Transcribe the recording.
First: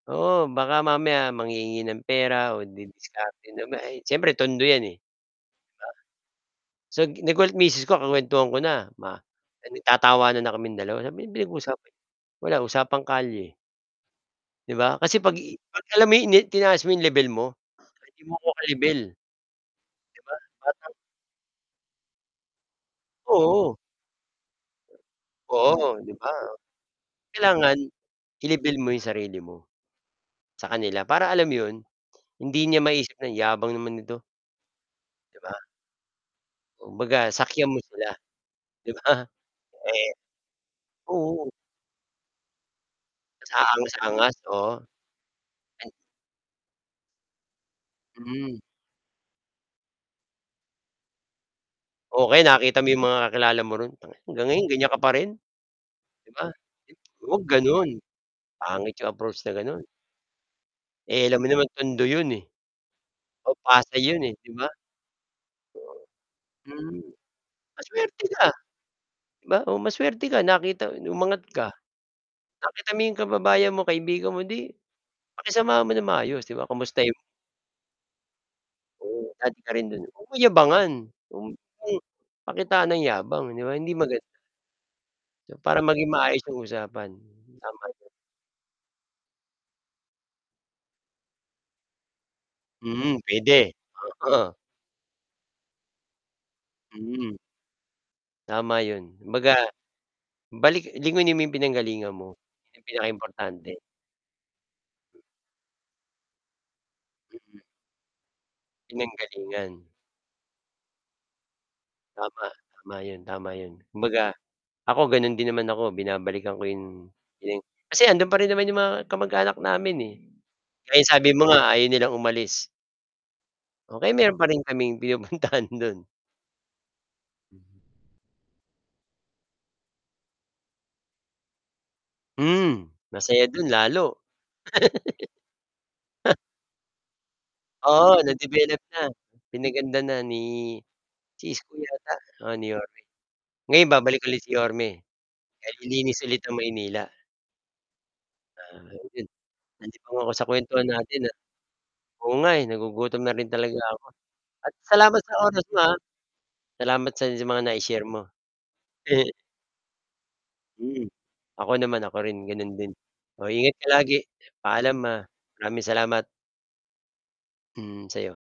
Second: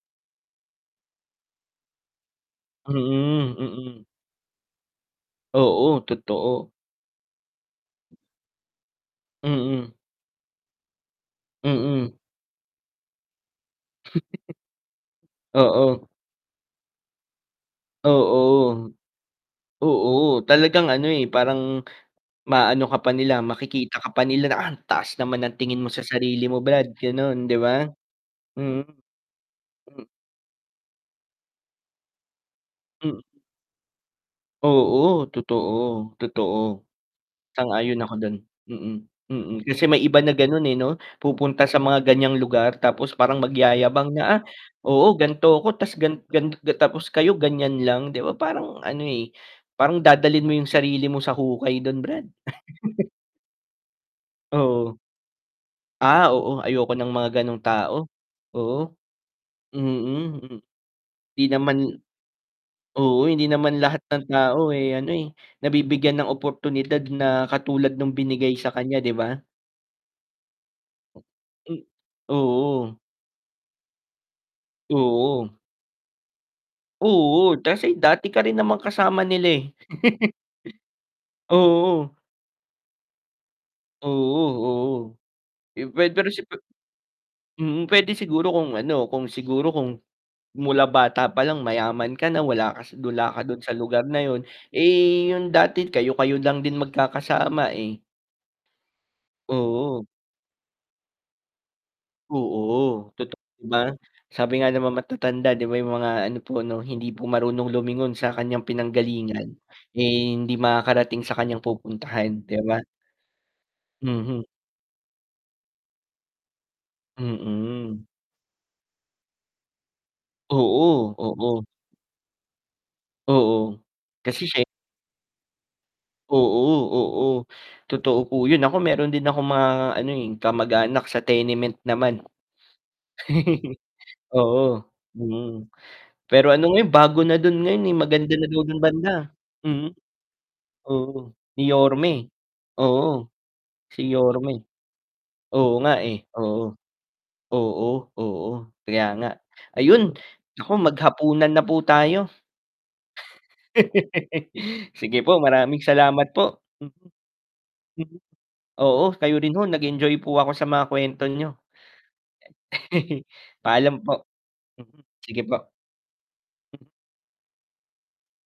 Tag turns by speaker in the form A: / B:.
A: Oo, baka mamaya, manghihingi ng pera o didiskarte
B: Mm,
A: na may
B: mm.
A: siyempre Tondo 'yan, eh, 'di ba.
B: Oo, totoo.
A: So, gi nagulat misis ko, kukuwentuhan ko na, ma eh,
B: Mm.
A: nagtatawanan na kaming dalawa, sabi, "Ano pinag-usapan
B: Mm.
A: wala usapang kalye." 'Di ba, kasi 'pag ii 'pag, alam
B: Oo.
A: mo 'yon, inen tinaas mo yung level mo, parang, "'Di mo ako
B: Oo.
A: ka-level". 'Di
B: Oo,
A: ba,
B: talagang
A: batang
B: ano, eh, parang, maano ka pa nila,
A: Oo.
B: makikita ka pa nila na, "Ang taas naman ng tingin mo
A: Oo,
B: sa
A: 'di ba,
B: sarili mo brad", gano'n, 'di
A: kailangan,
B: ba?
A: i-level
B: Mm.
A: mo, yung sarili mo,
B: Hmm.
A: sa kanila, para alam mo 'yon, hindi niya maisip
B: Mm.
A: na, "Yabang naman nito".
B: Oo,
A: 'Di ba?
B: totoo, totoo.
A: Kumbaga, sakyan mo
B: Sang-ayon
A: sila,
B: ako do'n,
A: 'di
B: mm,
A: ba,
B: mm. Kasi, may
A: eh
B: iba na gano'n, eh, 'no?
A: oo.
B: Pupunta sa mga ganyang lugar, tapos parang
A: Ta's,
B: magyayabang na,
A: aangas-angas,
B: "Ah,
A: oo.
B: oo, gan'to ako,
A: And
B: tas gan gan ga tapos kayo ganyan lang", 'di ba,
A: Mhm.
B: parang ano, eh, parang dadalhin mo yung sarili mo sa hukay do'n brad.
A: O kaya nakita mo yung mga kakilala mo ro'n, tang "Hanggang ngayon ganyan
B: Oo.
A: ka pa rin", 'di
B: Ah,
A: ba?
B: oo, ayoko ng mga
A: Huwag
B: gano'ng
A: gano'n,
B: tao, oo,
A: pangit yung approach na gano'n.
B: mm, hmm.
A: Eh, alam
B: 'Di
A: mo naman,
B: naman
A: Tondo 'yon, eh,
B: oo, hindi
A: o,
B: naman
A: pasa
B: lahat
A: 'yon,
B: ng
A: eh, 'di ba?
B: tao, eh, ano, eh, nabibigyan ng
A: Hmm,
B: oportunidad na katulad no'ng
A: masuwerte ka,
B: binigay sa kanya, 'di ba?
A: 'di ba, o masuwerte ka, nakita no'ng umangat ka,
B: M
A: nakita
B: oo.
A: mo yung kababayan mo, kaibigan mo, 'di,
B: Oo.
A: pakisamahan mo nang maayos, 'di ba? Kumustahin mo.
B: Oo, kasi dati ka rin namang kasama
A: Oo,
B: nila,
A: dati
B: eh.
A: ka rin don, eh, huwag mong yabangan, huwag mong
B: Oo.
A: pakitaan ng yabang, 'di ba? Hindi maganda.
B: Oo oo.
A: Para
B: Yung
A: maging
B: puwede rin
A: maayos
B: sipa
A: yung usapan. Tama
B: mm,
A: din.
B: puwede siguro kung ano, kung siguro kung, mula bata pa lang mayaman ka na, wala ka sa
A: Mm,
B: wala ka do'n sa
A: puwede,
B: lugar na 'yon,
A: oo.
B: eh, yung dati kayo-kayo lang din
A: Mm.
B: magkakasama, eh.
A: Tama 'yon, kumbaga,
B: Oo.
A: balik lingunin mo yung pinanggalingan mo, 'yon ang
B: Oo, totoo, 'di
A: pinakaimportante.
B: ba? Sabi nga ng mga matatanda, 'di ba? Yung mga ano po ano, "Hindi po
A: Mm.
B: marunong lumingon sa kanyang pinanggalingan,
A: Pinanggalingan.
B: eh, hindi makakarating sa kanyang
A: Tama,
B: pupuntahan", 'di ba?
A: tama 'yon, tama 'yon. Kumbaga,
B: Mhm.
A: ako gano'n din naman ako, binabalikan ko yung, pinang
B: Mm.
A: kasi, ando'n pa rin naman yung mga kamag-anak namin, eh, ayun,
B: Oo,
A: sabi mo
B: oo.
A: nga, ayaw nilang umalis.
B: Oo,
A: Oh, kaya meron pa
B: kasi
A: rin
B: siya y
A: kaming pinupuntahan do'n.
B: Oo, oo,
A: Mhm.
B: totoo po 'yon. Ako meron din akong mga ano, eh, kamag-anak sa Tenement naman.
A: Hmm, masaya do'n lalo.
B: Oo, mm, pero ano ngayon, bago na do'n ngayon, eh,
A: Oo,
B: maganda na daw do'n
A: na-develop na.
B: banda, hmm.
A: Pinaganda na ni
B: Oo,
A: si
B: ni
A: Isko
B: Yorme,
A: yata, oo, ni Yorme.
B: oo,
A: Ngayon
B: si
A: babalik ulit si
B: Yorme.
A: Yorme, kaya
B: Oo nga, eh,
A: lilinis ulit ang
B: oo.
A: Maynila.
B: Oo, oo,
A: Ah
B: kaya
A: 'yun
B: nga, ayun,
A: [unintelligible] ako sa
B: naku
A: kuwentuhan natin, ah.
B: maghapunan na po tayo.
A: Oo nga, eh, nagugutom na rin talaga ako, at
B: Sige
A: salamat sa
B: po,
A: oras mo,
B: maraming
A: ah.
B: salamat po, mm.
A: Salamat sa sa mga nai-share
B: Mm,
A: mo.
B: oo, kayo rin ho, nag-enjoy po ako sa mga
A: Mm,
B: kuwento niyo.
A: ako naman, ako rin gano'n din. Oh, ingat ka
B: Paalam
A: lagi,
B: po,
A: paalam,
B: mm,
A: ah,
B: sige po.
A: maraming salamat.
B: Hmm.
A: Hmm, sa'yo.